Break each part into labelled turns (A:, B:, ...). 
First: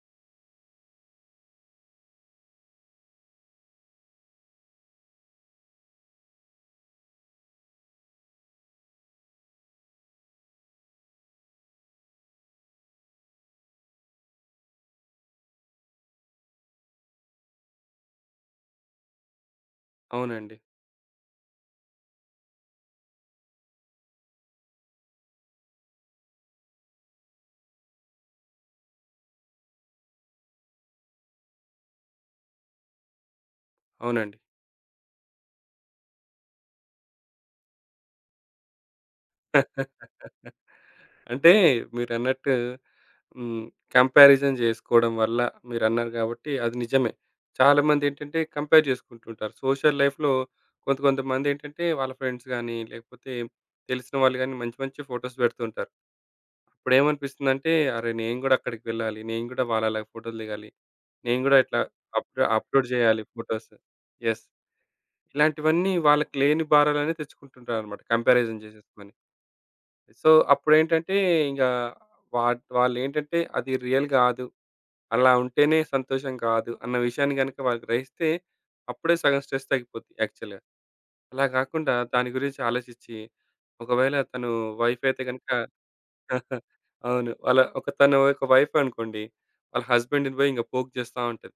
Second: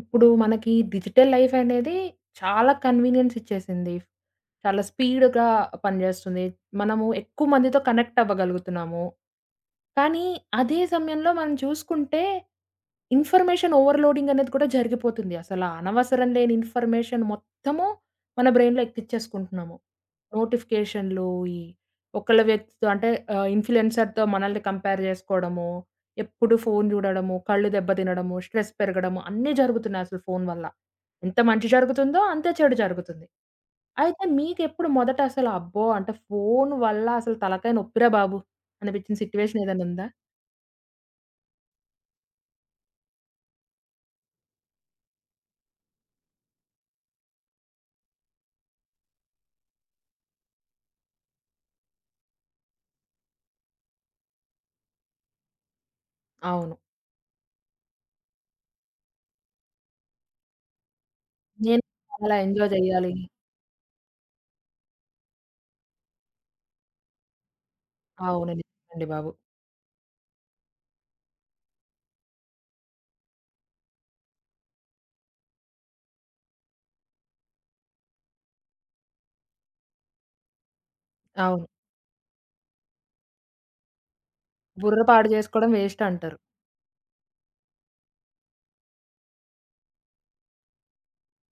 A: ఇప్పుడు మనకి digital life అనేది చాలా కన్వీనియన్స్ ఇచ్చేసింది. చాలా స్పీడ్‌గా పనిజేస్తుంది. మనము ఎక్కువ మందితో కనెక్ట్ అవ్వగలుగుతున్నాము. కానీ అదే సమయంలో మనం చూసుకుంటే ఇన్ఫర్మేషన్ ఓవర్‌లోడింగ్ అనేది కూడా జరిగిపోతుంది. అసల అనవసరం లేని ఇన్ఫర్మేషన్ మొత్తము మన బ్రెయిన్‌లో ఎక్కిచ్చేసుకుంటున్నాము.
B: అవునండి.
A: నోటిఫికేషన్‌లు, ఈ ఒకళ్ళ వ్యక్తితో అంటే ఇన్‌ఫ్లూయెన్సర్‌తో మనల్ని కంపేర్ జేసుకోవడము. ఎప్పుడు ఫోను జూడడము, కళ్ళు దెబ్బతినడము, స్ట్రెస్ పెరగడము అన్నీ జరుగుతున్నాయి అసలు ఫోను వల్ల. ఎంత మంచి జరుగుతుందో అంతే చెడు జరుగుతుంది. అయితే
B: అవునండి.
A: మీకెప్పుడు మొదట అసలు అబ్బో! అంటే ఫోను వల్ల అసలు తలకాయ నొప్పిరా బాబు అనిపించిన సిట్యుయేషన్ ఏదైనా ఉందా?
B: అంటే మీరన్నట్టు హ్మ్. కంపారిజన్ జేసుకోవడం వల్ల మీరన్నారు గాబట్టి అది నిజమే. చాలామందేంటంటే కంపేర్ జేసుకుంటుంటారు సోషల్ లైఫ్‌లో. కొంత కొంతమందేంటంటే వాళ్ళ ఫ్రెండ్స్ గానీ, లేకపోతే తెలిసిన వాళ్ళు గానీ మంచి మంచి ఫోటోస్ పెడుతుంటారు.
A: అవును.
B: అప్పుడేమనిపిస్తుందంటే అరే! నేను గూడా అక్కడికి వెళ్ళాలి. నేను గూడా వాళ్ళలా ఫోటోలు దిగాలి. నేను గూడా ఇట్లా
A: నేను చాలా ఎంజాయ్
B: అప్‌లోడ్
A: జేయాలి.
B: జేయాలి ఫోటోస్. యెస్. ఇలాంటివన్నీ వాళ్ళకి లేని భారాలన్నీ తెచ్చుకుంటుంటారన్నమాట
A: అవును.
B: కంపారిజన్
A: నిజమండి
B: జేసేసుకొని.
A: బాబు.
B: సో, అప్పుడేంటంటే ఇంక వా వాళ్ళేంటంటే అది రియల్ గాదు. అలా ఉంటేనే సంతోషం కాదు అన్న విషయాన్ని గనుక వాళ్ళు గ్రహిస్తే అప్పుడే సగం స్ట్రెస్ తగ్గిపోద్ది యాక్చువల్‌గా. అలా
A: అవును.
B: గాకుండా దాని గురించి ఆలోచించి ఒకవేళ తను
A: బుర్ర
B: వైఫ్ అయితే
A: పాడు
B: గనుక
A: జేసుకోవడం వేస్ట్ అంటారు.
B: అవును. వాళ్ళ ఒక తను ఒక వైఫ్ అనుకోండి. వాళ్ళ హస్బెండ్‌ని పోయి ఇంక పోక్ చేస్తా ఉంటది.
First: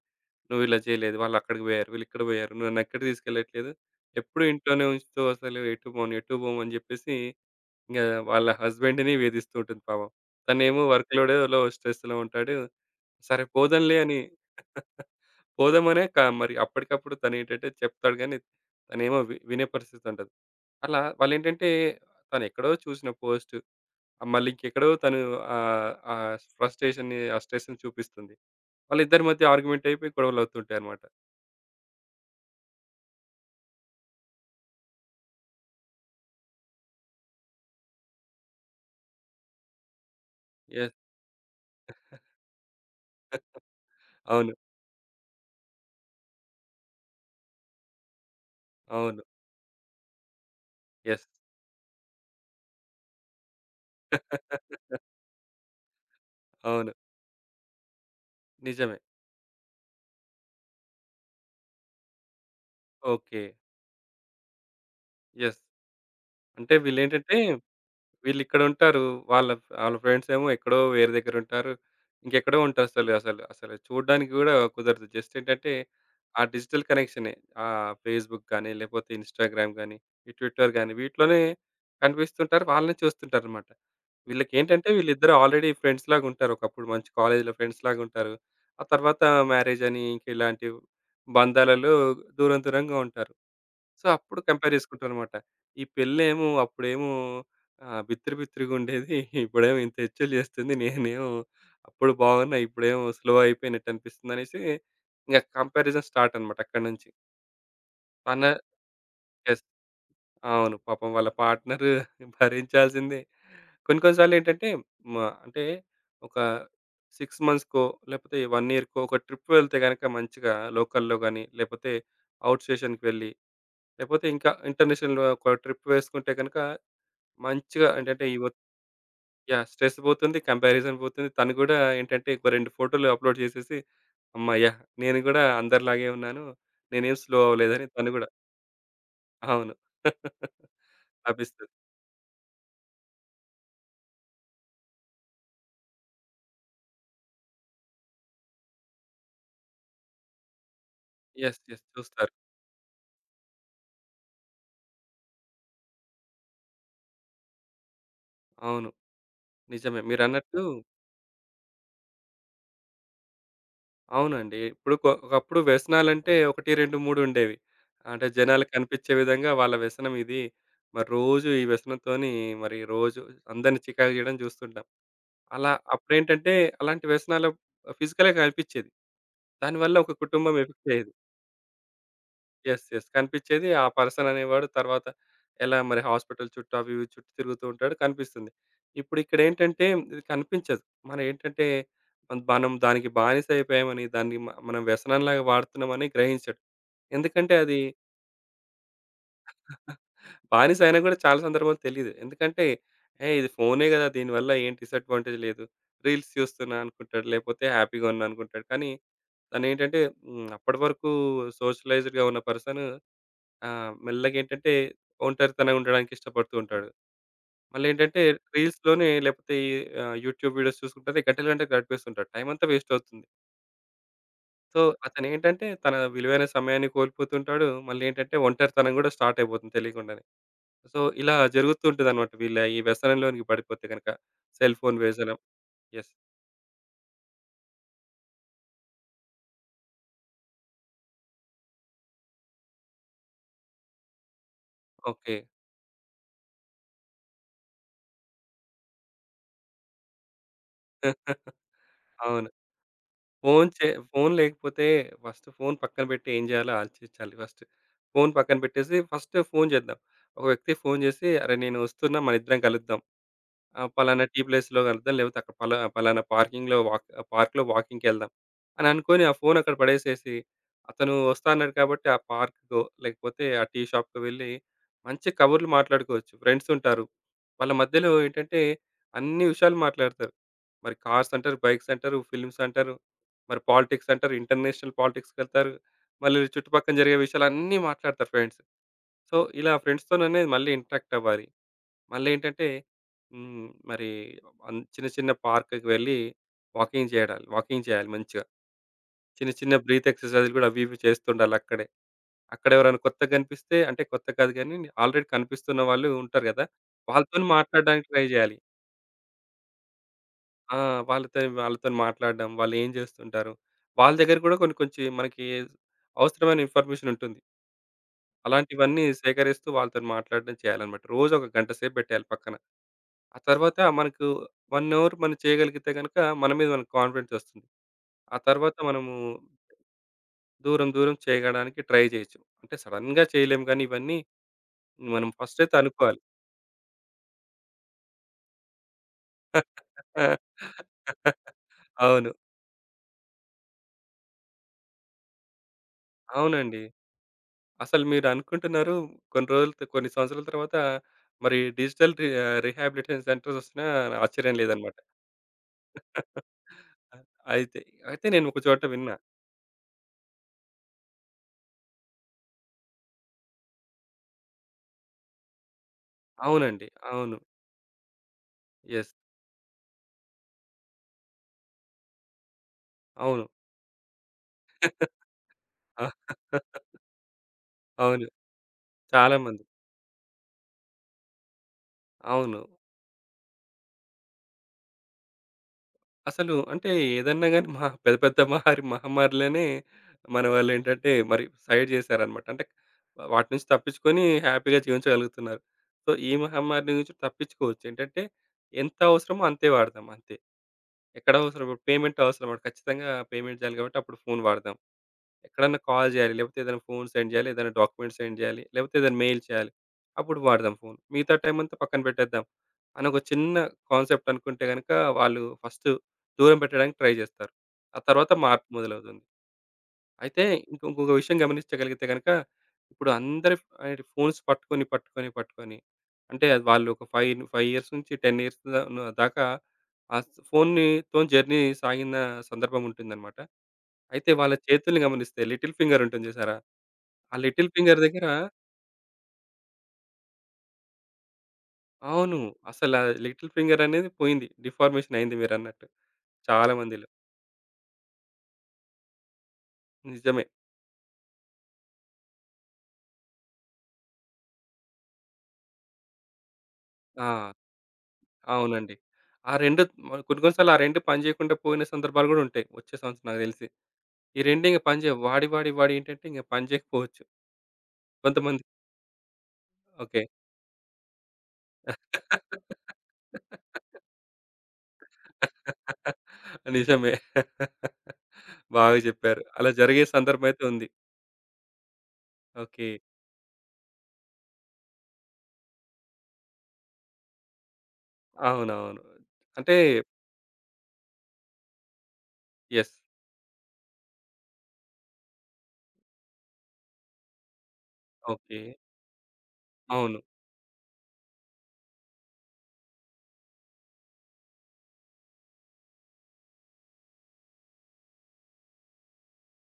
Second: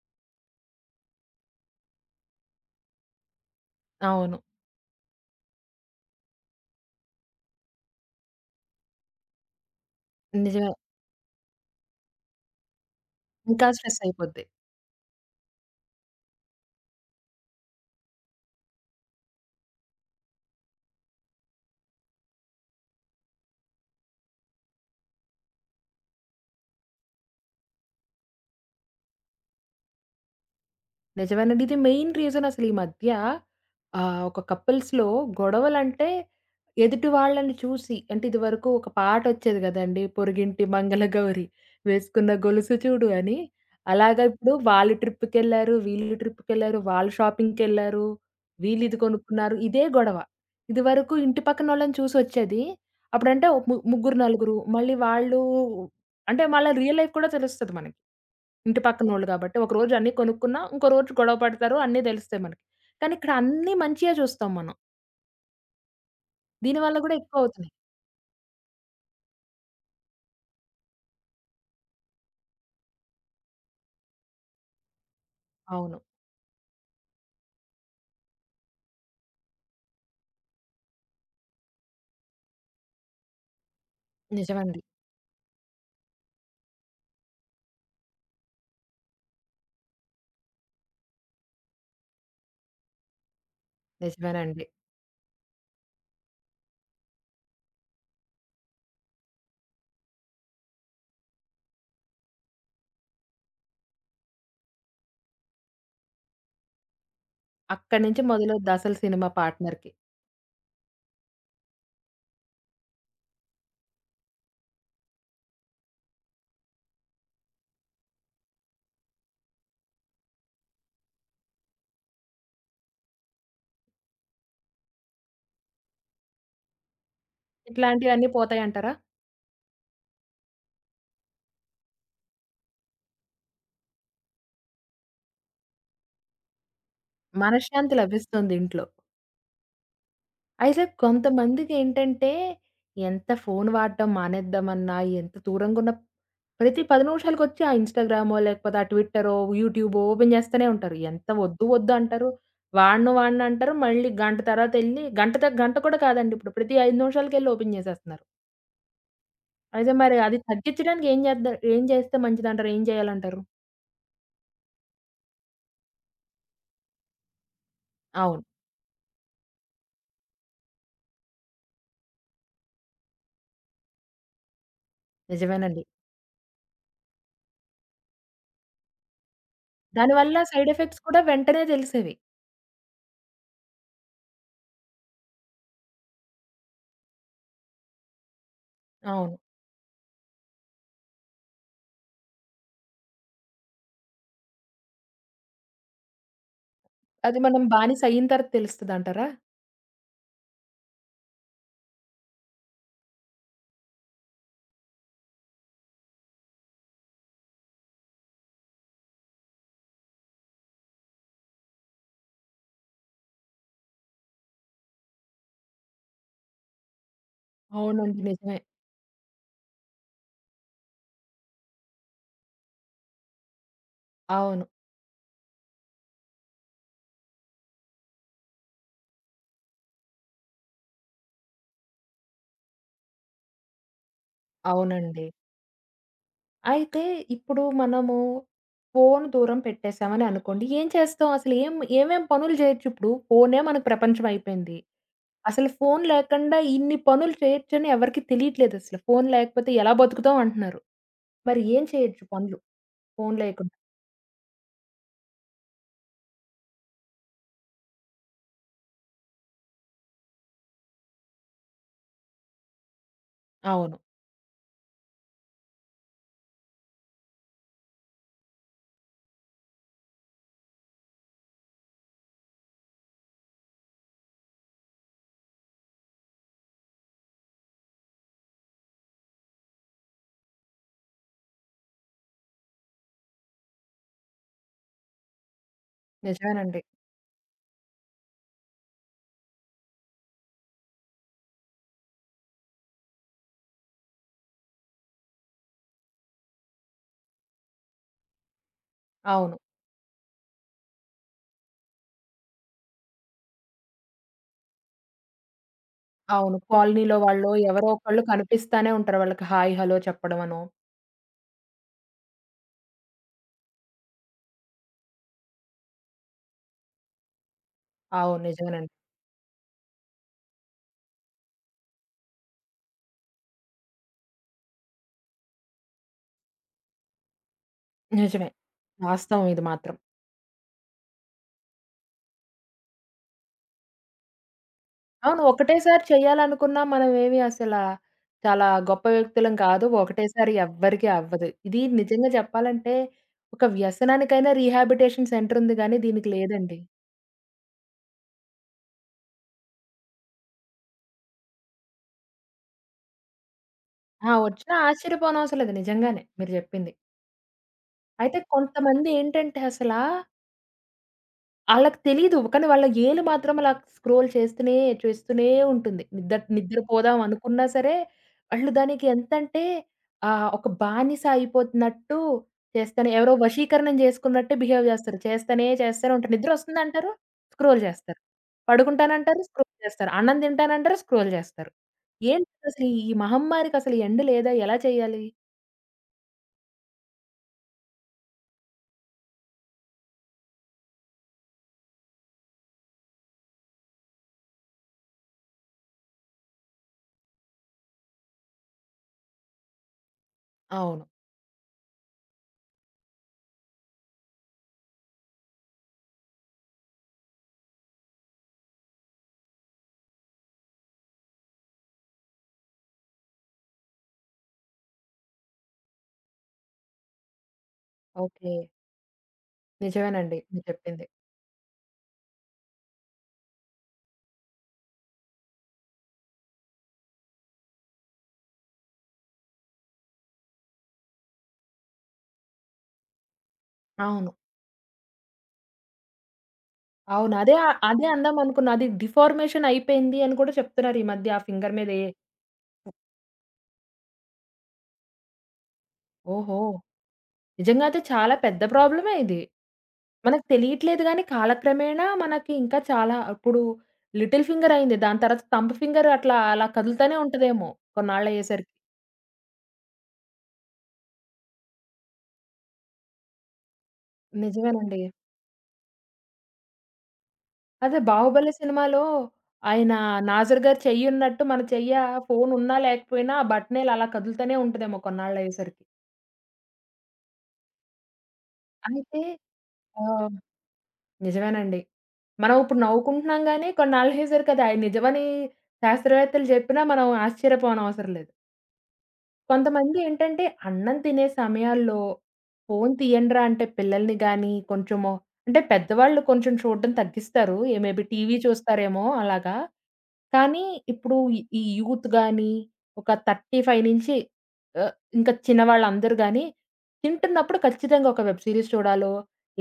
B: "నువ్విలా చేయలేదు. వాళ్ళక్కడికి పోయారు. వీళ్ళిక్కడ పోయారు. నువ్వు నన్ను ఎక్కడికి తీసుకెళ్ళట్లేదు.
A: అవును.
B: ఎప్పుడు ఇంట్లోనే ఉంచుతావు అసలు ఎటు పోను, ఎటు పోము" అని చెప్పేసి ఇంగ వాళ్ళ హస్బెండ్‌ని వేధిస్తూ ఉంటుంది పాపం.
A: నిజమే.
B: తనేమో వర్క్ లోడేలో స్ట్రెస్‌లో ఉంటాడు. సరే
A: ఇంకా
B: పోదాంలే
A: స్ట్రెస్
B: అని
A: అయిపోద్ది.
B: పోదామనే క మరి అప్పటికప్పుడు తనేంటంటే చెప్తాడు గానీ, తనేమో వినే పరిస్థితి ఉండదు. అలా వాళ్ళేంటంటే తనెక్కడో చూసిన పోస్ట్ మళ్ళీ ఇంకెక్కడో తను ఆహ్, ఆ ఫ్రస్ట్రేషన్‌ని, ఆ స్ట్రెస్‌ని చూపిస్తుంది. వాళ్ళిద్దరి మధ్య ఆర్గ్యుమెంట్ అయిపోయి గొడవలవుతుంటాయన్నమాట.
A: నిజమేనండి. ఇది మెయిన్ రీజన్ అసలు ఈ మధ్య ఒక కపుల్స్‌లో గొడవలంటే ఎదుటి వాళ్ళని చూసి అంటే ఇదివరకు ఒక పాటొచ్చేది గదండీ! 'పొరుగింటి
B: యెస్.
A: మంగళగౌరి వేసుకున్న గొలుసు చూడు' అని. అలాగా
B: అవును.
A: ఇప్పుడు వాళ్ళు ట్రిప్‌కెళ్లారు, వీళ్ళు ట్రిప్‌కెళ్లారు, వాళ్ళు షాపింగ్‌కెళ్లారు, వీళ్ళు ఇది
B: అవును.
A: కొనుక్కున్నారు. ఇదే గొడవ. ఇదివరకు
B: యెస్.
A: ఇంటి పక్కనోళ్ళని చూసొచ్చేది. అప్పుడంటే ఒక ముగ్గురు, నలుగురు మళ్ళీ వాళ్ళు అంటే మళ్ళా
B: అవును.
A: రియల్ లైఫ్ కూడా తెలుస్తది మనకి. ఇంటి
B: నిజమే.
A: పక్కనోళ్ళు గాబట్టి. ఒకరోజు అన్నీ కొనుక్కున్నా, ఇంకో రోజు గొడవ పడతారు. అన్నీ దెలుస్తాయి మనకి. కానీ ఇక్కడ
B: ఓకే.
A: అన్నీ మంచియే చూస్తాం మనం.
B: యెస్. అంటే
A: దీనివల్ల గూడా
B: వీళ్ళేంటంటే
A: ఎక్కువవుతున్నాయి.
B: వీళ్ళిక్కడుంటారు. వాళ్ళ ఆళ్ళ ఫ్రెండ్సేమో ఎక్కడో వేరే దగ్గరుంటారు. ఇంకెక్కడో ఉంటారసలు. అసలు అసలు చూడ్డానికి గూడా కుదరదు. జస్ట్ ఏంటంటే,
A: అవును.
B: ఆ డిజిటల్ కనెక్షనే. ఫేస్‌బుక్ గానీ, లేపోతే ఇన్‌స్టాగ్రామ్ గానీ, ఈ ట్విట్టర్ గానీ, వీటిలోనే కనిపిస్తుంటారు. వాళ్ళనే చూస్తుంటారనమాట.
A: నిజమండి.
B: వీళ్ళకేంటంటే, వీళ్ళిద్దరూ ఆల్రెడీ ఫ్రెండ్స్ లాగుంటారు. ఒకప్పుడు మంచి కాలేజీలో ఫ్రెండ్స్ లాగుంటారు. ఆ తర్వాత మ్యారేజని, ఇంకిలాంటి బంధాలలో దూరం దూరంగా ఉంటారు. సో, అప్పుడు
A: నిజమేనండి.
B: కంపేర్ చేసుకుంటామనమాట. ఈ పెళ్ళేమో అప్పుడేమో బిత్తర బిత్తరగా ఉండేది. ఇప్పుడేమో ఇంత హెచ్చులు చేస్తుంది. నేనేమో అప్పుడు బాగున్నా, ఇప్పుడేమో స్లో అయిపోయినట్టు అనిపిస్తుందనేసి, ఇంక కంపారిజన్ స్టార్ట్ అనమాట అక్కడినుంచి.
A: అక్కడి నుంచి
B: తన
A: మొదలవుద్ది అసలు సినిమా
B: యెస్.
A: పార్ట్‌నర్‌కి.
B: అవును. పాపం వాళ్ళ పార్ట్నర్ భరించాల్సిందే. కొన్ని కొన్ని సార్లేంటంటే మ అంటే ఒక 6 మంత్స్‌కో లేపోతే 1 ఇయర్‌కో ఒక ట్రిప్ వెళ్తే గనక మంచిగా లోకల్‌లో గాని, లేపోతే ఔట్ స్టేషన్‌కి వెళ్ళి లేపోతే ఇంకా ఇంటర్నేషనల్ ఒక ట్రిప్ వేసుకుంటే గనక మంచిగా ఏంటంటే
A: ఇట్లాంటివన్నీ
B: ఈ ఒత్
A: పోతాయంటారా?
B: యాహ్! స్ట్రెస్ పోతుంది. కంపారిజన్ పోతుంది. తను గూడా ఏంటంటే ఒక 2 ఫోటోలు అప్‌లోడ్ చేసేసి, హమ్మయ్య! నేను గూడా అందరిలాగే ఉన్నాను. నేనేం స్లో అవ్వలేదని
A: మనశ్శాంతి
B: తను గూడా
A: లభిస్తుంది ఇంట్లో.
B: అవును.
A: అయితే
B: లభిస్తది.
A: కొంతమందికేంటంటే ఎంత ఫోను వాడడం మానేద్దామన్నా, ఎంత దూరంగున్న ప్రతి 10 నిమిషాలకొచ్చి ఆ ఇన్‌స్టాగ్రామో, లేకపోతే ఆ ట్విట్టరో, యూట్యూబో ఓపెన్ జేస్తనే ఉంటారు. ఎంత
B: యెస్.
A: వద్దు
B: యెస్.
A: వద్దు అంటారు.
B: చూస్తారు.
A: వాడను వాడను అంటారు. మళ్ళీ గంట తర్వాతెళ్లి గంట కూడా కాదండి ఇప్పుడు. ప్రతి 5 నిమిషాలకెళ్లి ఓపెన్ జేసేస్తున్నారు.
B: అవును.
A: అయితే
B: నిజమే.
A: మరి అది
B: మీరన్నట్టు
A: తగ్గించడానికి ఏం జేస్తే మంచిదంటారు? ఏం జేయాలంటారు?
B: అవునండి. ఇప్పుడు కొ ఒకప్పుడు వ్యసనాలంటే 1, 2, 3 ఉండేవి. అంటే
A: అవును.
B: జనాలకి కనిపించే విధంగా వాళ్ళ వ్యసనం ఇది. మరి రోజు ఈ వ్యసనంతోని మరి రోజు అందరిని చికాకు చేయడం చూస్తుంటాం. అలా
A: నిజమేనండి.
B: అప్పుడేంటంటే అలాంటి వ్యసనాలు ఫిజికల్‌గా కనిపిచ్చేది. దానివల్ల ఒక
A: దానివల్ల
B: కుటుంబం
A: సైడ్
B: ఎఫెక్ట్
A: ఎఫెక్ట్స్
B: అయ్యేది.
A: కూడా వెంటనే తెలిసేవి.
B: యెస్. యెస్. కనిపిచ్చేది. ఆ పర్సన్ అనేవాడు తర్వాత ఎలా మరి హాస్పిటల్ చుట్టూ అవి ఇవి చుట్టూ తిరుగుతూ ఉంటాడు కనిపిస్తుంది.
A: అవును.
B: ఇప్పుడిక్కడేంటంటే ఇది కనిపించదు. మనం ఏంటంటే మనం దానికి బానిస అయిపోయామని దాన్ని మనం వ్యసనంలాగా వాడుతున్నామని గ్రహించడు.
A: అది
B: ఎందుకంటే
A: మనం
B: అది
A: బానిస అయిన తర్వాత తెలుస్తదంటారా?
B: బానిస అయినా కూడా చాలా సందర్భాలు తెలీదు. ఎందుకంటే, ఏహ్! ఇది ఫోనే గదా! దీనివల్ల ఏం డిసడ్వాంటేజ్ లేదు. రీల్స్ చూస్తున్నా అనుకుంటాడు. లేకపోతే హ్యాపీగా ఉన్నా అనుకుంటాడు. కానీ తనేంటంటే అప్పటివరకు సోషలైజ్డ్‌గా ఉన్న పర్సన్ మెల్లగా ఏంటంటే ఒంటరితనంగా ఉండడానికి ఇష్టపడుతూ ఉంటాడు.
A: అవునండి.
B: మళ్ళేంటంటే
A: నిజమే.
B: రీల్స్‌లోనే లేకపోతే యూట్యూబ్ వీడియోస్ చూసుకుంటూనే గంటలు గంటలు గడిపేస్తుంటాడు. టైం అంతా వేస్ట్ అవుతుంది.
A: అవును.
B: సో, అతనేంటంటే తన విలువైన సమయాన్ని కోల్పోతుంటాడు. మళ్ళీ ఏంటంటే ఒంటరితనం గూడా స్టార్ట్ అయిపోతుంది తెలియకుండానే. సో, ఇలా జరుగుతూ ఉంటదనమాట వీళ్ళ ఈ వ్యసనంలోనికి పడిపోతే గనక. సెల్ ఫోన్
A: అవునండి.
B: వ్యసనం. యెస్.
A: అయితే ఇప్పుడు మనము ఫోను దూరం పెట్టేసామని అనుకోండి. ఏం చేస్తాం? అసలు ఏం ఏమేం పనులు చేయొచ్చు ఇప్పుడు? ఫోనే మనకు ప్రపంచం అయిపోయింది.
B: ఓకే.
A: అసలు ఫోను లేకుండా ఇన్ని పనులు చేయొచ్చని ఎవరికీ తెలియట్లేదసలు. ఫోను లేకపోతే ఎలా బతుకుతాం అంటున్నారు. మరి ఏం చేయొచ్చు
B: అవును.
A: పనులు ఫోను
B: ఫోను
A: లేకుండా?
B: చే ఫోను లేకపోతే ఫస్ట్ ఫోను పక్కన పెట్టి ఏం చేయాలో ఆలోచించాలి ఫస్ట్. ఫోను పక్కన పెట్టేసి ఫస్ట్ ఫోను చేద్దాం. ఒక వ్యక్తికి ఫోను చేసి, "అరె! నేను వస్తున్నా. మనిద్దరం కలుద్దాం." ఆ!
A: అవును.
B: పలానా టీ ప్లేస్‌లో కలుద్దాం. లేకపోతే అక్కడ పలానా పార్కింగ్‌లో పార్క్‌లో వాకింగ్‌కెళ్దాం అని అనుకోని ఆ ఫోన్ అక్కడ పడేసేసి, అతను వస్తా అన్నాడు కాబట్టి ఆ పార్క్‌కో, లేకపోతే ఆ టీ షాప్‌కో వెళ్ళి మంచి కబుర్లు మాట్లాడుకోవచ్చు. ఫ్రెండ్స్ ఉంటారు. వాళ్ళ మధ్యలో ఏంటంటే అన్ని విషయాలు మాట్లాడతారు. మరి కార్స్ అంటారు, బైక్స్ అంటారు, ఫిల్మ్స్ అంటారు, మరి పాలిటిక్స్ అంటారు, ఇంటర్నేషనల్ పాలిటిక్స్‌కెళ్తారు. మళ్ళీ
A: నిజమేనండి.
B: చుట్టుపక్కన జరిగే విషయాలన్నీ మాట్లాడతారు ఫ్రెండ్స్. సో, ఇలా ఫ్రెండ్స్‌తోననేది మళ్ళీ ఇంటరాక్ట్ అవ్వాలి. మళ్ళేంటంటే హ్మ్. మరి చిన్న చిన్న పార్క్‌కి వెళ్ళి వాకింగ్ చేయాలి మంచిగా. చిన్న
A: అవును.
B: చిన్న బ్రీత్ ఎక్సర్‌సైజ్‌లు కూడా అవి ఇవి చేస్తుండాలక్కడే. అక్కడెవరైనా కొత్తగా కనిపిస్తే అంటే కొత్త కాదు గానీ ఆల్రెడీ కనిపిస్తున్న వాళ్ళు ఉంటారు
A: అవును.
B: గదా!
A: కాలనీలో
B: వాళ్ళతోని
A: వాళ్ళో ఎవరో
B: మాట్లాడడానికి
A: ఒకళ్ళు
B: ట్రై జేయాలి.
A: కనిపిస్తానే ఉంటారు. వాళ్ళకి హాయ్, హలో చెప్పడమనో
B: ఆ! వాళ్ళతోని మాట్లాడడం, వాళ్ళేం జేస్తుంటారు, వాళ్ళ దగ్గర గూడా కొన్ని కొంచెం మనకి అవసరమైన ఇన్ఫర్మేషన్ ఉంటుంది.
A: అవును. నిజమేనండి.
B: అలాంటివన్నీ సేకరిస్తూ వాళ్ళతోని మాట్లాడడం చేయాలన్నమాట. రోజు ఒక గంట సేపు బెట్టాలి పక్కన. ఆ తర్వాత మనకు 1 అవర్ మనం చేయగలిగితే గనుక మన మీద మనకు కాన్ఫిడెన్స్ వస్తుంది. ఆ
A: నిజమే.
B: తర్వాత మనము
A: వాస్తవం ఇది మాత్రం.
B: దూరం దూరం చేయడానికి ట్రై చేయొచ్చు. అంటే సడెన్‌గా చేయలేము గానీ ఇవన్నీ మనం
A: అవును.
B: ఫస్ట్ అయితే
A: ఒకటేసారి
B: అనుకోవాలి.
A: చేయాలనుకున్నా మనమేమి అసలా చాలా గొప్ప వ్యక్తులం కాదు. ఒకటేసారి ఎవ్వరికీ అవ్వదు. ఇది నిజంగా
B: అవును.
A: చెప్పాలంటే ఒక వ్యసనానికైనా రీహాబిలిటేషన్ సెంటర్ ఉంది గానీ దీనికి లేదండి.
B: అవునండి. అసలు మీరు అనుకుంటున్నారు కొన్ని రోజుల త కొన్ని సంవత్సరాల తర్వాత మరి రిహాబిలిటేషన్ సెంటర్స్ వొచ్చినా
A: ఆ!
B: ఆశ్చర్యం
A: వచ్చినా
B: లేదన్నమాట.
A: ఆశ్చర్యపోనవసరం లేదు నిజంగానే మీరు జెప్పింది.
B: అయితే, అయితే
A: అయితే
B: నేను ఒక చోట
A: కొంతమంది
B: విన్నా.
A: ఏంటంటే అసలా ఆళ్ళకి తెలీదు. కానీ వాళ్ళ ఏలు మాత్రం అలా స్క్రోల్ చేస్తూనే, చేస్తూనే ఉంటుంది.
B: అవునండి.
A: నిద్రపోదాం
B: అవును.
A: అనుకున్నా సరే, వాళ్ళు దానికి
B: యెస్.
A: ఎంతంటే ఒక బానిస అయిపోతున్నట్టు చేస్తానే ఎవరో
B: అవును.
A: వశీకరణం చేసుకున్నట్టే బిహేవ్ చేస్తారు. చేస్తానే, చేస్తానే ఉంటారు. నిద్రొస్తుందంటారు, స్క్రోల్ చేస్తారు.
B: అవును. చాలా
A: పడుకుంటానంటారు,
B: మంది.
A: స్క్రోల్ చేస్తారు. అన్నం తింటానంటారు, స్క్రోల్ చేస్తారు.
B: అవును.
A: ఏంటసలు ఈ మహమ్మారికసలు ఎండ్ లేదా? ఎలా చేయాలి?
B: అసలు అంటే ఏదన్నా గాని మహా పెద్ద పెద్ద మహమ్మారిలనే మన వాళ్ళేంటంటే మరి సైడ్ చేశారనమాట. అంటే వాటి నుంచి తప్పించుకొని హ్యాపీగా జీవించగలుగుతున్నారు. సో, ఈ మహమ్మారి నుంచి తప్పించుకోవచ్చు. ఏంటంటే ఎంత అవసరమో అంతే వాడదాం అంతే.
A: అవును.
B: ఎక్కడ అవసరం పేమెంట్ అవసరం అంటే ఖచ్చితంగా పేమెంట్ చేయాలి కాబట్టి అప్పుడు ఫోన్ వాడదాం. ఎక్కడన్నా కాల్ చేయాలి. లేకపోతే ఏదైనా ఫోన్ సెండ్ చేయాలి. ఏదైనా డాక్యుమెంట్ సెండ్ చేయాలి. లేకపోతే ఏదైనా మెయిల్ చేయాలి. అప్పుడు వాడదాం ఫోన్. మిగతా టైమంతా పక్కన పెట్టేద్దాం. అని ఒక చిన్న కాన్సెప్ట్ అనుకుంటే గనక వాళ్ళు ఫస్ట్ దూరం పెట్టడానికి ట్రై జేస్తారు. ఆ తర్వాత
A: ఓకే.
B: మార్పు మొదలవుతుంది.
A: నిజమేనండి.
B: అయితే
A: మీరు చెప్పింది.
B: ఇంకొక విషయం గమనించగలిగితే గనక ఇప్పుడు అందరి ఫోన్స్ పట్టుకొని అంటే అది వాళ్ళు ఒక 5, 5 ఇయర్స్ నుంచి 10 ఇయర్స్ దాకా ఆ ఫోన్‌ని తోని జర్నీ సాగిన సందర్భం ఉంటుందన్నమాట. అయితే
A: అవును.
B: వాళ్ళ చేతుల్ని గమనిస్తే లిటిల్ ఫింగర్ ఉంటుంది చూసారా?
A: అవును.
B: ఆ
A: అదే
B: లిటిల్ ఫింగర్
A: అదే
B: దగ్గర
A: అందామనుకున్నా. అది డిఫార్మేషన్ అయిపోయింది అని కూడా చెప్తున్నారు ఈ మధ్య ఆ ఫింగర్ మీద ఏ
B: అవును. అసల లిటిల్ ఫింగర్ అనేది పోయింది. డిఫార్మేషన్ అయింది మీరన్నట్టు
A: ఓహో!
B: చాలా మందిలో.
A: నిజంగా అయితే చాలా పెద్ద ప్రాబ్లమే ఇది.
B: నిజమే.
A: మనకు తెలియట్లేదు గానీ కాలక్రమేణా మనకి ఇంకా చాలా ఇప్పుడు లిటిల్ ఫింగర్ అయింది. దాని తర్వాత థంబ్ ఫింగర్ అట్లా అలా కదులుతానే
B: ఆ!
A: ఉంటదేమో కొన్నాళ్ళయ్యేసరికి.
B: అవునండి. ఆ 2 కొన్ని కొన్ని సార్లు ఆ 2 పని చేయకుండా పోయిన సందర్భాలు కూడా ఉంటాయి. వచ్చే సంవత్సరం నాకు తెలిసి. ఈ 2 ఇంక పని
A: నిజమేనండి.
B: చేయవు. వాడి ఏంటంటే ఇంక పని చేయకపోవచ్చు.
A: అదే 'బాహుబలి'
B: కొంతమంది
A: సినిమాలో ఆయన
B: ఓకే.
A: నాజర్ గారి చెయ్యున్నట్టు మన చెయ్య ఫోనున్నా లేకపోయినా ఆ బటనేలు అలా కదులుతానే ఉంటదేమో కొన్నాళ్ళయ్యేసరికి.
B: నిజమే. బాగా
A: అయితే
B: చెప్పారు. అలా జరిగే
A: ఆ!
B: సందర్భం అయితే ఉంది.
A: నిజమేనండి. మనం ఇప్పుడు
B: ఓకే.
A: నవ్వుకుంటున్నాం గానీ, కొన్నాళ్ళ అయ్యేసరికి అది ఆయన నిజమని శాస్త్రవేత్తలు జెప్పినా మనం ఆశ్చర్యపోనవసరం లేదు.
B: అవునవును. అంటే
A: కొంతమంది ఏంటంటే, అన్నం తినే సమయాల్లో ఫోను
B: యెస్.
A: తీయండిరా అంటే పిల్లల్ని గాని, కొంచెము అంటే పెద్దవాళ్ళు కొంచెం చూడడం తగ్గిస్తారు. ఏ మేబీ టీవీ
B: ఓకే.
A: చూస్తారేమో అలాగా.
B: అవును.
A: కానీ ఇప్పుడు ఈ ఈ యూత్ గాని, ఒక 35 నుంచి ఆహ్, ఇంకా చిన్నవాళ్ళందరూ గాని, తింటున్నప్పుడు ఖచ్చితంగా ఒక వెబ్ సీరీస్ చూడాలో,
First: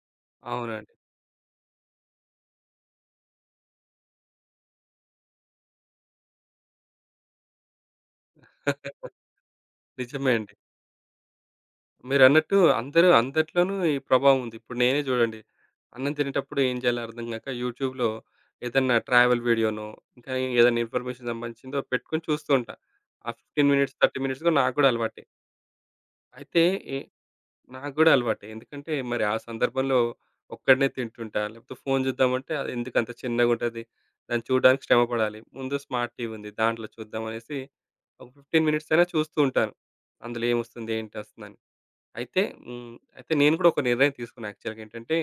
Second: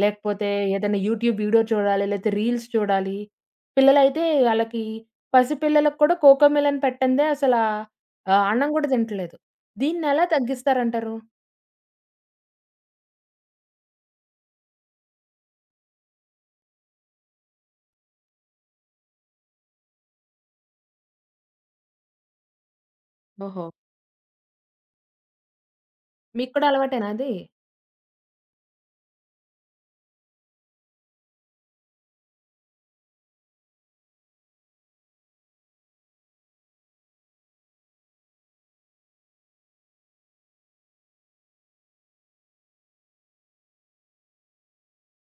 A: లేకపోతే
B: అవునండి.
A: ఏదైనా యూట్యూబ్ వీడియో చూడాలి, లేతే రీల్స్ చూడాలి. పిల్లలైతే ఆళ్ళకి పసిపిల్లలకి కూడా కోకోమిలన్ పెట్టందే అసలా అన్నం గూడా తింటలేదు. దీన్నెలా
B: నిజమే అండి.
A: తగ్గిస్తారంటారు?
B: మీరన్నట్టు అందరూ అందట్లోనూ ఈ ప్రభావం ఉంది. ఇప్పుడు నేనే చూడండి. అన్నం తినేటప్పుడు ఏం చేయాలో అర్థం గాక యూట్యూబ్‌లో ఏదన్నా ట్రావెల్ వీడియోనో, ఇంకా ఏదైనా ఇన్ఫర్మేషన్ సంబంధించిందో పెట్టుకొని చూస్తూ ఉంటా. ఆ
A: ఓహో!
B: 15 మినిట్స్, 30 మినిట్స్ కూడా నాకు కూడా అలవాటే.
A: మీకు
B: అయితే
A: కూడా
B: ఏ
A: అలవాటేనా అది?
B: నాకు గూడా అలవాటే. ఎందుకంటే, మరి ఆ సందర్భంలో ఒక్కడినే తింటుంటా. లేకపోతే ఫోను చూద్దామంటే, అది ఎందుకంత చిన్నగుంటది, దాన్ని చూడడానికి శ్రమ పడాలి. ముందు స్మార్ట్ టీవీ ఉంది. దాంట్లో చూద్దాం అనేసి ఒక 15 మినిట్స్ అయినా చూస్తూ ఉంటాను. అందులో ఏమొస్తుంది, ఏంటొస్తుందని. అయితే హ్మ్. అయితే నేను కూడా ఒక నిర్ణయం తీసుకున్నా యాక్చువల్‌గా ఏంటంటే,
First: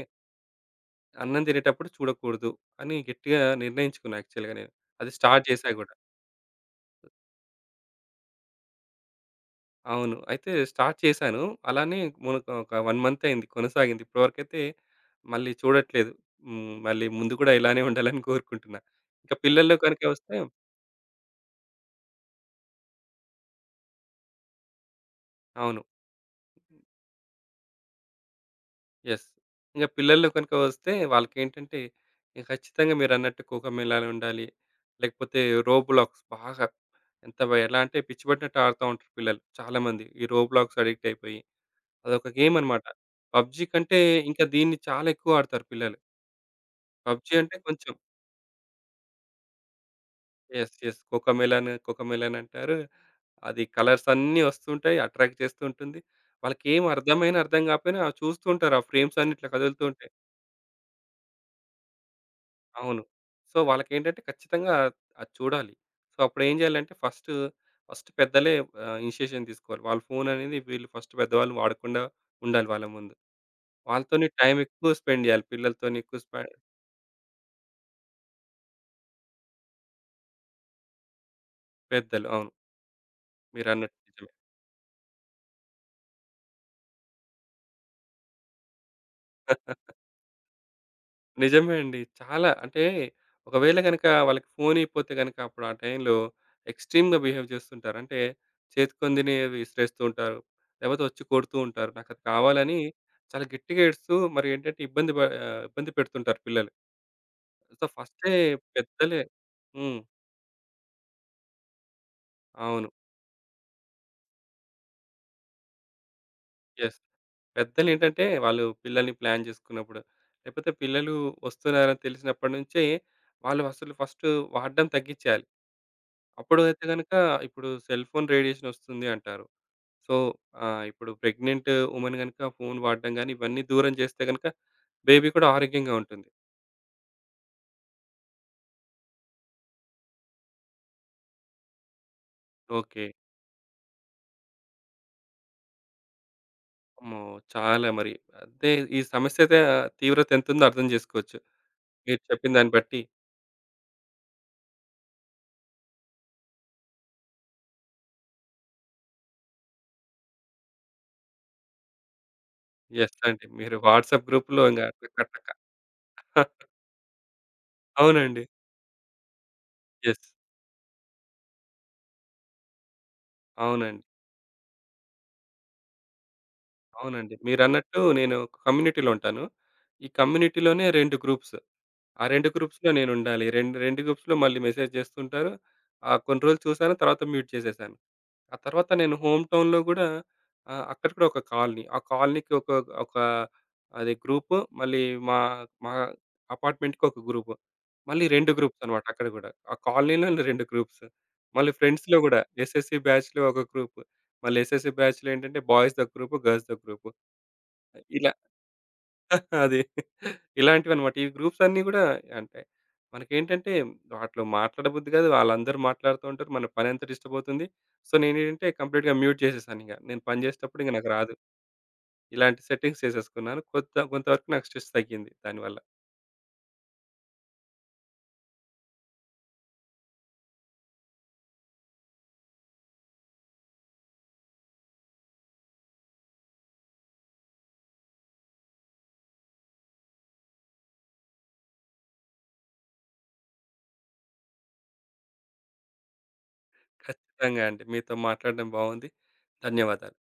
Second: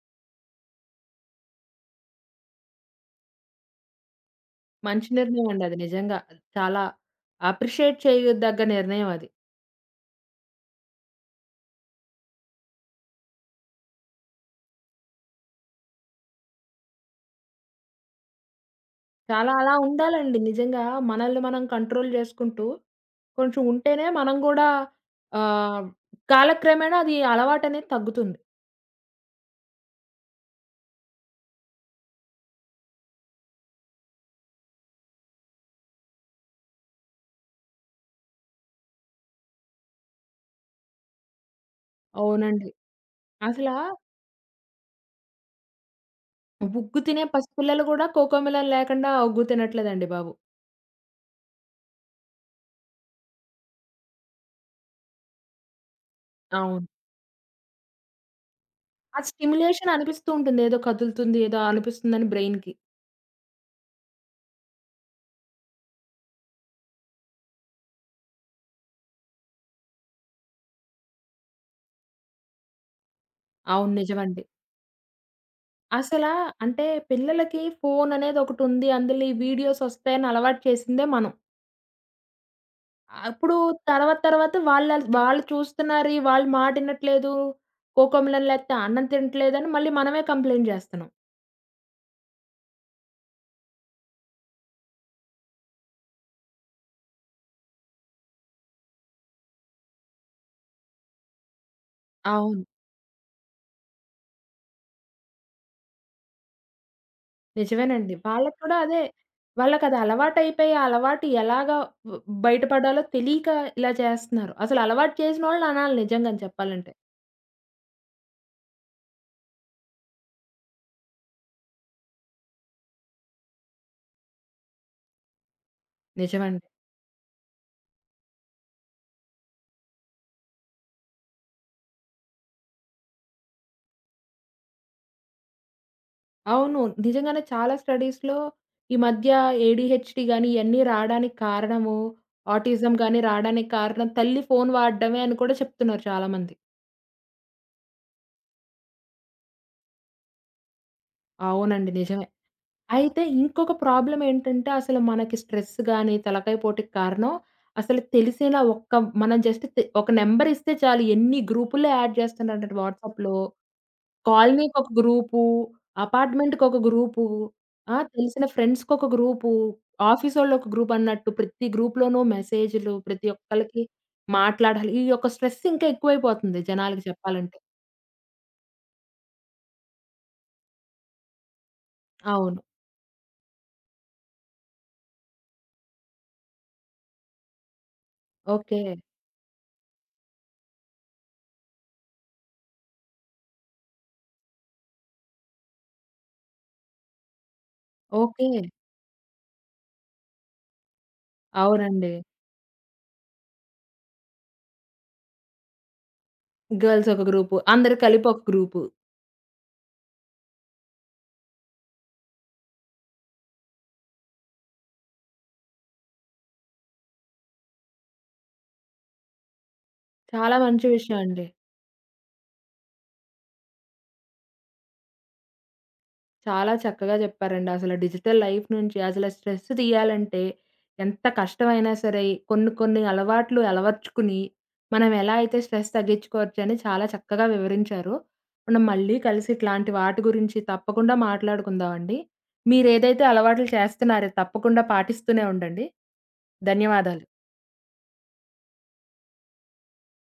B: అన్నం తినేటప్పుడు చూడకూడదు అని గట్టిగా నిర్ణయించుకున్నా యాక్చువల్‌గా నేను.
A: మంచి
B: అది స్టార్ట్
A: నిర్ణయం అండి
B: చేశా
A: అది
B: గూడా.
A: నిజంగా. చాలా అప్రిషియేట్ చేయదగ్గ నిర్ణయం అది.
B: అవును. అయితే స్టార్ట్ చేశాను. అలానే మనకు ఒక 1 మంత్ అయింది కొనసాగింది. ఇప్పటివరకైతే మళ్ళీ చూడట్లేదు. మళ్ళీ ముందు కూడా ఇలానే ఉండాలని కోరుకుంటున్నా. ఇంకా
A: చాలా అలా
B: పిల్లల్లో కనుక వస్తే
A: ఉండాలండి నిజంగా. మనల్ని మనం కంట్రోల్ చేసుకుంటూ కొంచెం ఉంటేనే మనం గూడా
B: అవును.
A: ఆహ్, కాలక్రమేణా అది అలవాటనేది తగ్గుతుంది.
B: యెస్. ఇంక పిల్లల్లో కనుక వస్తే వాళ్ళకేంటంటే ఇక ఖచ్చితంగా మీరన్నట్టు కోకమేళాలు ఉండాలి. లేకపోతే రోబ్లాక్స్ బాగా ఎలా అంటే పిచ్చి పట్టినట్టు ఆడుతా ఉంటారు పిల్లలు చాలామంది ఈ రోబ్లాక్స్ అడిక్ట్ అయిపోయి. అదొక గేమ్
A: అవునండి.
B: అన్నమాట. పబ్‌జీ
A: అసలా
B: కంటే ఇంకా దీన్ని చాలా ఎక్కువ ఆడతారు పిల్లలు.
A: బుగ్గు తినే
B: పబ్‌జీ అంటే
A: పసిపిల్లలు
B: కొంచెం
A: గూడా కోకో మిలన్ లేకుండా ఒగ్గు తినట్లేదండి బాబు.
B: యెస్. యెస్. కోకోమెలన్ అంటారు. అది కలర్స్ అన్నీ వస్తుంటాయి. అట్రాక్ట్ చేస్తూ ఉంటుంది. వాళ్ళకేం
A: అవును.
B: అర్థమైనా, అర్థం కాకపోయినా అవి చూస్తూ ఉంటారు. ఆ ఫ్రేమ్స్
A: ఆ
B: అన్ని ఇట్లా కదులుతూ
A: స్టిమ్యులేషన్
B: ఉంటాయి.
A: అనిపిస్తూ ఉంటుంది. ఏదో కదులుతుంది, ఏదో అనిపిస్తుందని బ్రెయిన్‌కి.
B: అవును. సో, వాళ్ళకేంటంటే ఖచ్చితంగా అది చూడాలి. సో, అప్పుడేం చేయాలంటే ఫస్ట్ పెద్దలే ఇనిషియేషన్ తీసుకోవాలి. వాళ్ళ ఫోన్ అనేది వీళ్ళు ఫస్ట్ పెద్దవాళ్ళు వాడకుండా ఉండాలి వాళ్ళ ముందు.
A: అవును.
B: వాళ్ళతోనే
A: నిజమండి.
B: టైం ఎక్కువ స్పెండ్ చేయాలి. పిల్లలతోని ఎక్కువ
A: అసలా
B: స్పె
A: అంటే పిల్లలకి ఫోన్ అనేది ఒకటుంది. అందులో ఈ వీడియోస్ వస్తాయని అలవాటు చేసిందే మనం.
B: పెద్దలు. అవును.
A: అప్పుడు
B: మీరన్నట్టు
A: తర్వాత
B: నిజమే.
A: తర్వాత వాళ్ళు చూస్తున్నారు, ఈ వాళ్ళు మాట వినట్లేదు. కోకొమిలన్ లేకపోతే అన్నం తినట్లేదని మళ్ళీ మనమే కంప్లెయింట్ చేస్తున్నాం.
B: నిజమే అండి. చాలా అంటే ఒకవేళ గనక వాళ్ళకి ఫోన్ ఇయ్యకపోతే గనక అప్పుడు ఆ టైంలో ఎక్స్‌ట్రీమ్‌గా బిహేవ్ చేస్తుంటారు. అంటే చేతుకొని తినేవి విసిరేస్తూ ఉంటారు. లేకపోతే వచ్చి కొడుతూ ఉంటారు. నాకది
A: అవును.
B: కావాలని చాలా గట్టిగా ఏడుస్తూ మరి ఏంటంటే ఇబ్బంది పెడుతుంటారు పిల్లలు. సో,
A: నిజమేనండి.
B: ఫస్టే
A: వాళ్ళకి కూడా అదే.
B: పెద్దలే
A: వాళ్ళకది
B: హ్మ్.
A: అలవాటయిపోయి, ఆ అలవాటు ఎలాగా బ్
B: అవును.
A: బయటపడాలో తెలియక ఇలా చేస్తున్నారు. అసలు అలవాటు చేసినోళ్ళని అనాలి నిజంగానే చెప్పాలంటే.
B: యెస్. పెద్దలేంటంటే వాళ్ళు పిల్లల్ని ప్లాన్ చేసుకున్నప్పుడు, లేకపోతే పిల్లలు వస్తున్నారని తెలిసినప్పటి నుంచే వాళ్ళు అసలు ఫస్ట్ వాడడం తగ్గించేయాలి. అప్పుడు
A: నిజమండి.
B: అయితే గనుక ఇప్పుడు సెల్ ఫోన్ రేడియేషన్ వస్తుంది అంటారు. సో, ఇప్పుడు ప్రెగ్నెంట్ వుమెన్ గనుక ఫోన్ వాడడం గాని, ఇవన్నీ దూరం చేస్తే గనుక బేబీ కూడా ఆరోగ్యంగా ఉంటుంది.
A: అవును. నిజంగానే చాలా స్టడీస్‌లో ఈ మధ్య ఏడీహెచ్‌డీ గాని ఇయన్నీ రాడానికి కారణము, ఆటిజం
B: ఓకే.
A: గాని రాడానికి కారణం తల్లి ఫోను వాడడమే అని కూడా చెప్తున్నారు చాలామంది.
B: అమ్మో! చాలా మరి అంటే ఈ సమస్య అయితే ఆ, తీవ్రత ఎంతుందో అర్థం చేసుకోవచ్చు
A: అవునండి.
B: మీరు
A: నిజమే.
B: చెప్పిన దాన్ని బట్టి.
A: అయితే ఇంకొక ప్రాబ్లమ్ ఏంటంటే అసలు మనకి స్ట్రెస్ గాని, తలకాయ పోటుకి కారణం అసలు తెలిసిన ఒక్క మనం జస్ట్ తె ఒక నంబర్ ఇస్తే చాలు ఎన్ని గ్రూపుల్లో యాడ్ చేస్తున్నారంటే
B: యెస్
A: వాట్సాప్‌లో.
B: అండి. మీరు వాట్సాప్ గ్రూప్‌లో ఇంగ
A: కాలనీకొక
B: టక
A: గ్రూపు,
B: టక
A: అపార్ట్‌మెంట్‌కొక గ్రూపు, ఆ!
B: అవునండి.
A: తెలిసిన ఫ్రెండ్స్‌కొక గ్రూపు,
B: యెస్.
A: ఆఫీసోళ్ళొక గ్రూపన్నట్టు ప్రతి గ్రూప్‌లోనూ మెసేజులు, ప్రతి ఒక్కళ్ళకి
B: అవునండి.
A: మాట్లాడాలి. ఈ యొక్క స్ట్రెస్ ఇంకా ఎక్కువైపోతుంది జనాలకి
B: అవునండి.
A: చెప్పాలంటే.
B: మీరన్నట్టు నేను ఒక కమ్యూనిటీలో ఉంటాను. ఈ కమ్యూనిటీలోనే 2 గ్రూప్స్. ఆ 2
A: అవును.
B: గ్రూప్స్‌లో నేనుండాలి. రెండు, 2 గ్రూప్స్‌లో మళ్ళీ మెసేజ్ జేస్తుంటారు. కొన్ని రోజులు చూసాను. తర్వాత మ్యూట్ చేసేసాను. ఆ
A: ఓకే.
B: తర్వాత నేను హోమ్ టౌన్‌లో గూడా అక్కడ కూడా ఒక కాలనీ. ఆ కాలనీకి ఒక ఒక అది గ్రూపు. మళ్ళీ మా మా అపార్ట్మెంట్‌కి ఒక గ్రూపు. మళ్ళీ
A: ఓకే.
B: 2 గ్రూప్స్ అన్నమాట అక్కడ గూడా. ఆ కాలనీలోనే 2 గ్రూప్స్. మళ్ళీ
A: అవునండి.
B: ఫ్రెండ్స్‌లో గూడా ఎస్ఎస్‌సీ బ్యాచ్‌లో ఒక గ్రూపు. మళ్ళీ ఎస్ఎస్‌సీ బ్యాచ్‌లో ఏంటంటే బాయ్స్‌దొక గ్రూపు, గర్ల్స్‌దొక గ్రూపు.
A: గర్ల్సొక గ్రూపు, అందరూ కలిపి
B: ఇలా
A: ఒక గ్రూపు.
B: అది. ఇలాంటివన్నమాట. ఈ గ్రూప్స్ అన్నీ గూడా అంటే మనకేంటంటే వాటిలో మాట్లాడబుద్ధి గాదు. వాళ్ళందరూ మాట్లాడుతూ ఉంటారు. మన పనంతా డిస్టర్బ్ అవుతుంది. సో, నేనేంటంటే కంప్లీట్‌గా మ్యూట్ చేసేసానింక. నేను పని
A: చాలా
B: జేసేటప్పుడు
A: మంచి
B: ఇంక నాకు
A: విషయం
B: రాదు.
A: అండి.
B: ఇలాంటి సెట్టింగ్స్ చేసేసుకున్నాను. కొంత కొంతవరకు నాకు స్ట్రెస్ తగ్గింది దానివల్ల.
A: చాలా చక్కగా చెప్పారండి. అసలు డిజిటల్ లైఫ్ నుంచి అసలు స్ట్రెస్ తీయాలంటే ఎంత కష్టమైనా సరే కొన్ని కొన్ని అలవాట్లు అలవర్చుకుని మనం ఎలా అయితే స్ట్రెస్ తగ్గించుకోవచ్చని చాలా చక్కగా వివరించారో, మనం మళ్ళీ కలిసి ఇట్లాంటి వాటి గురించి తప్పకుండా మాట్లాడుకుందామండి. మీరేదైతే అలవాట్లు చేస్తున్నారో తప్పకుండా పాటిస్తూనే ఉండండి. ధన్యవాదాలు.
B: ఖచ్చితంగా అండి. మీతో మాట్లాడడం బావుంది. ధన్యవాదాలు.